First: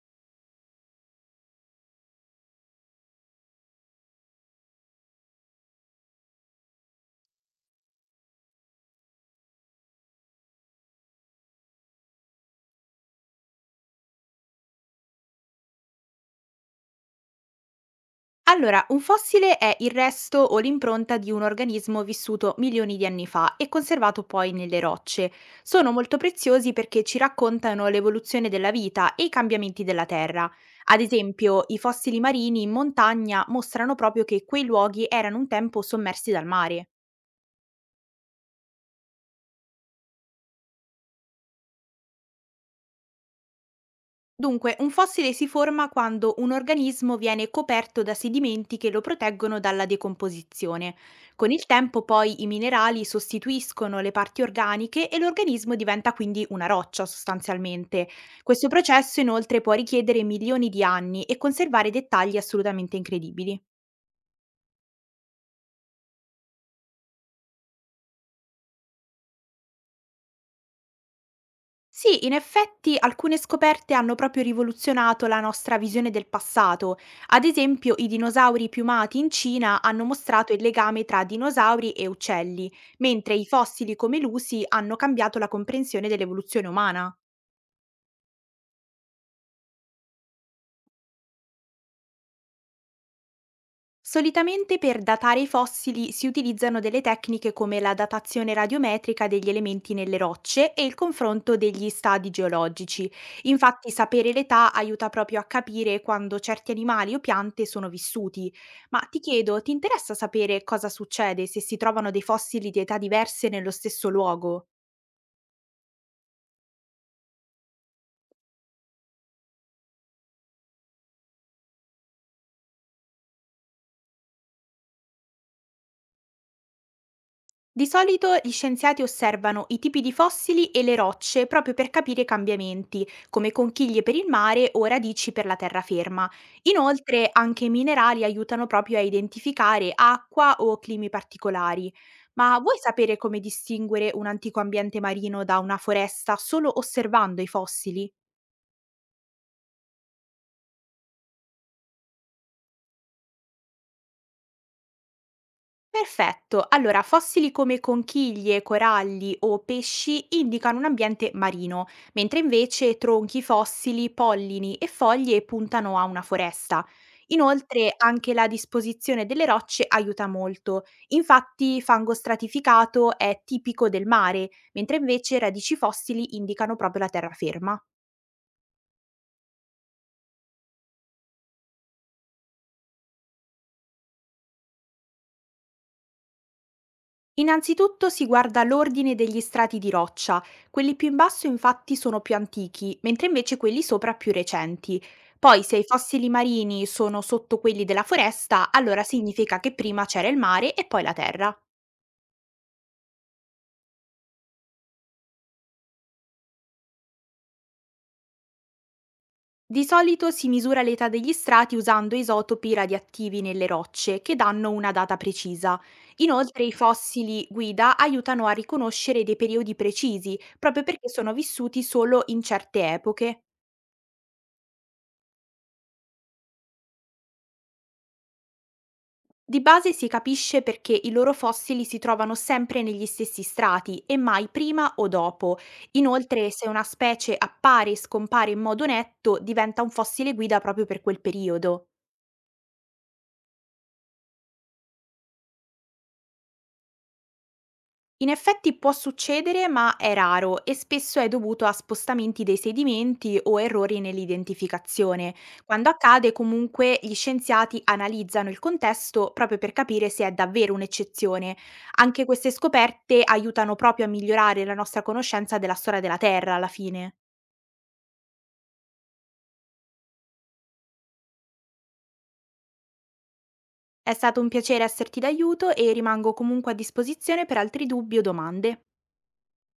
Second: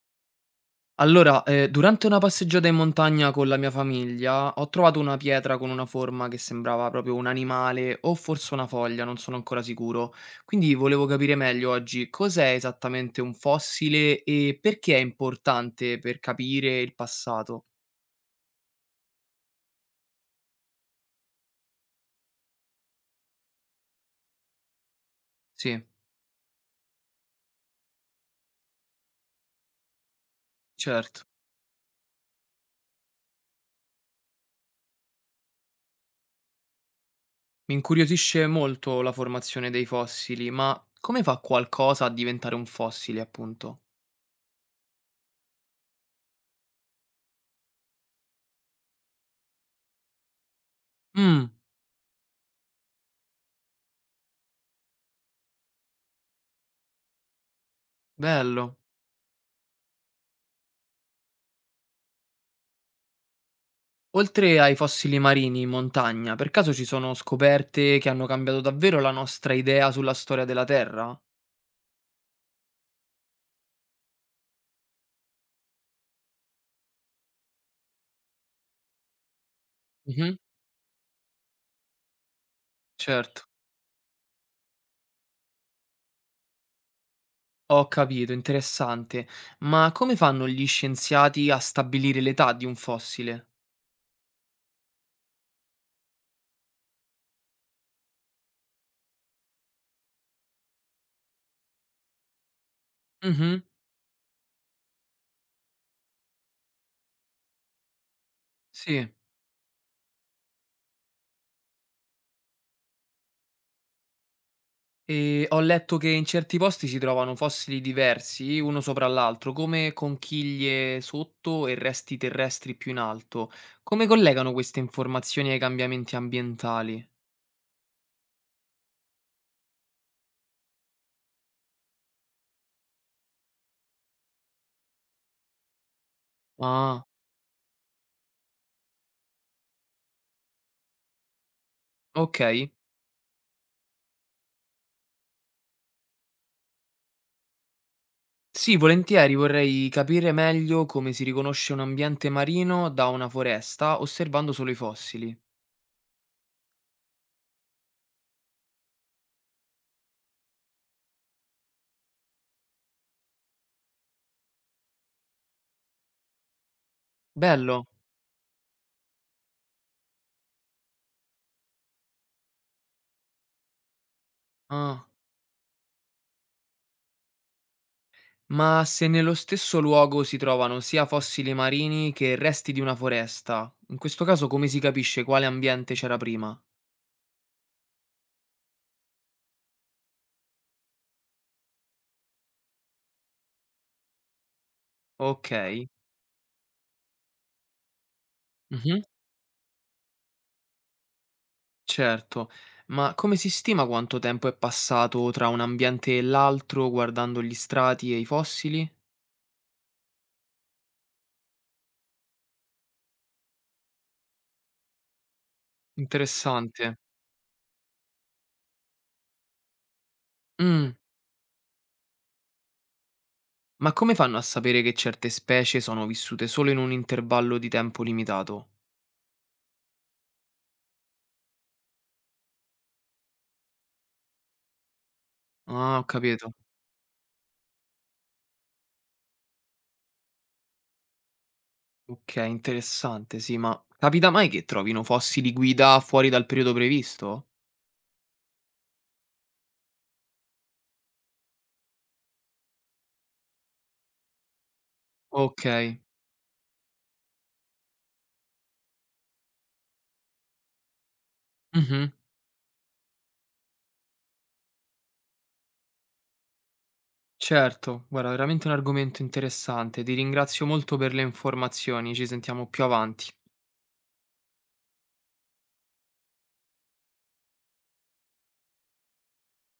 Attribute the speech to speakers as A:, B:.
A: Allora, durante una passeggiata in montagna con la mia famiglia, ho trovato una pietra con una forma che sembrava proprio un animale o forse una foglia, non sono ancora sicuro. Quindi volevo capire meglio oggi cos'è esattamente un fossile e perché è importante per capire il passato.
B: Allora, un fossile è il resto o l'impronta di un organismo vissuto milioni di anni fa e conservato poi nelle rocce.
A: Sì,
B: Sono molto preziosi perché ci raccontano l'evoluzione della vita e i cambiamenti della Terra. Ad
A: certo.
B: esempio, i fossili marini in montagna mostrano proprio che quei luoghi erano un tempo sommersi dal mare.
A: Mi incuriosisce molto la formazione dei fossili, ma come fa qualcosa a diventare un fossile, appunto?
B: Dunque, un fossile si forma quando un organismo viene coperto da sedimenti che lo proteggono dalla decomposizione.
A: Mmm,
B: Con il tempo poi i minerali sostituiscono le parti organiche e l'organismo diventa quindi una roccia sostanzialmente. Questo
A: bello.
B: processo inoltre può richiedere milioni di anni e conservare dettagli assolutamente incredibili.
A: Oltre ai fossili marini in montagna, per caso ci sono scoperte che hanno cambiato davvero la nostra idea sulla storia della Terra?
B: Sì, in effetti alcune scoperte hanno proprio rivoluzionato la nostra visione del passato. Ad esempio, i dinosauri piumati in Cina hanno
A: Mhm.
B: mostrato il legame tra dinosauri e uccelli, mentre
A: Certo,
B: i fossili come l'usi hanno cambiato la comprensione dell'evoluzione umana.
A: ho capito, interessante. Ma come fanno gli scienziati a stabilire l'età di un fossile?
B: Solitamente per datare i fossili si utilizzano delle tecniche come la datazione radiometrica degli elementi nelle rocce e il confronto degli stadi geologici.
A: Mhm.
B: Infatti sapere l'età aiuta proprio a capire quando certi animali o piante sono vissuti. Ma
A: Sì,
B: ti chiedo, ti interessa sapere cosa succede se si trovano dei fossili di età diverse nello stesso luogo?
A: e ho letto che in certi posti si trovano fossili diversi, uno sopra l'altro, come conchiglie sotto e resti terrestri più in alto. Come collegano queste informazioni ai cambiamenti ambientali?
B: Di solito gli scienziati osservano i tipi di fossili e le rocce proprio per capire i cambiamenti, come conchiglie per il mare o radici per la terraferma.
A: Ah,
B: Inoltre anche i minerali aiutano proprio a identificare acqua o climi particolari.
A: ok.
B: Ma vuoi sapere come distinguere un antico ambiente marino da una foresta solo osservando i fossili?
A: Sì, volentieri vorrei capire meglio come si riconosce un ambiente marino da una foresta osservando solo i fossili.
B: Perfetto, allora fossili come conchiglie, coralli o pesci indicano un ambiente marino, mentre invece tronchi fossili, pollini e foglie puntano a una foresta.
A: Bello.
B: Inoltre anche la disposizione delle rocce aiuta molto, infatti fango stratificato è tipico del mare, mentre
A: Ah,
B: invece radici fossili indicano proprio la terraferma.
A: ma se nello stesso luogo si trovano sia fossili marini che resti di una foresta, in questo caso come si capisce quale ambiente c'era prima?
B: Innanzitutto si guarda l'ordine degli strati di roccia, quelli più in basso infatti sono più antichi, mentre invece quelli sopra più recenti.
A: Ok.
B: Poi se i fossili marini sono sotto quelli della foresta,
A: Mhm.
B: allora significa che prima c'era il mare e poi la terra.
A: Certo, ma come si stima quanto tempo è passato tra un ambiente e l'altro guardando gli strati e i fossili?
B: Di solito si misura l'età degli strati usando isotopi radioattivi nelle rocce, che danno una data precisa. Inoltre i
A: Interessante.
B: fossili guida aiutano a riconoscere dei periodi precisi, proprio
A: Mm.
B: perché sono vissuti solo in certe epoche.
A: Ma come fanno a sapere che certe specie sono vissute solo in un intervallo di tempo limitato?
B: Di base si capisce perché i loro fossili si trovano sempre negli stessi strati e mai prima o dopo.
A: Ah, ho
B: Inoltre,
A: capito.
B: se una specie appare e scompare in modo netto, diventa un fossile guida proprio per quel periodo.
A: Ok, interessante, sì, ma capita mai che trovino fossili guida fuori dal periodo previsto?
B: In effetti può succedere, ma è raro e spesso è dovuto a spostamenti dei sedimenti o errori nell'identificazione.
A: Ok.
B: Quando accade, comunque, gli scienziati analizzano il contesto proprio per capire se è davvero un'eccezione.
A: Mhm.
B: Anche queste scoperte aiutano proprio a migliorare la nostra conoscenza della storia della Terra alla fine.
A: Certo, guarda, veramente un argomento interessante. Ti ringrazio molto per le informazioni, ci sentiamo più avanti.
B: È stato un piacere esserti d'aiuto e rimango comunque a disposizione per altri dubbi o domande.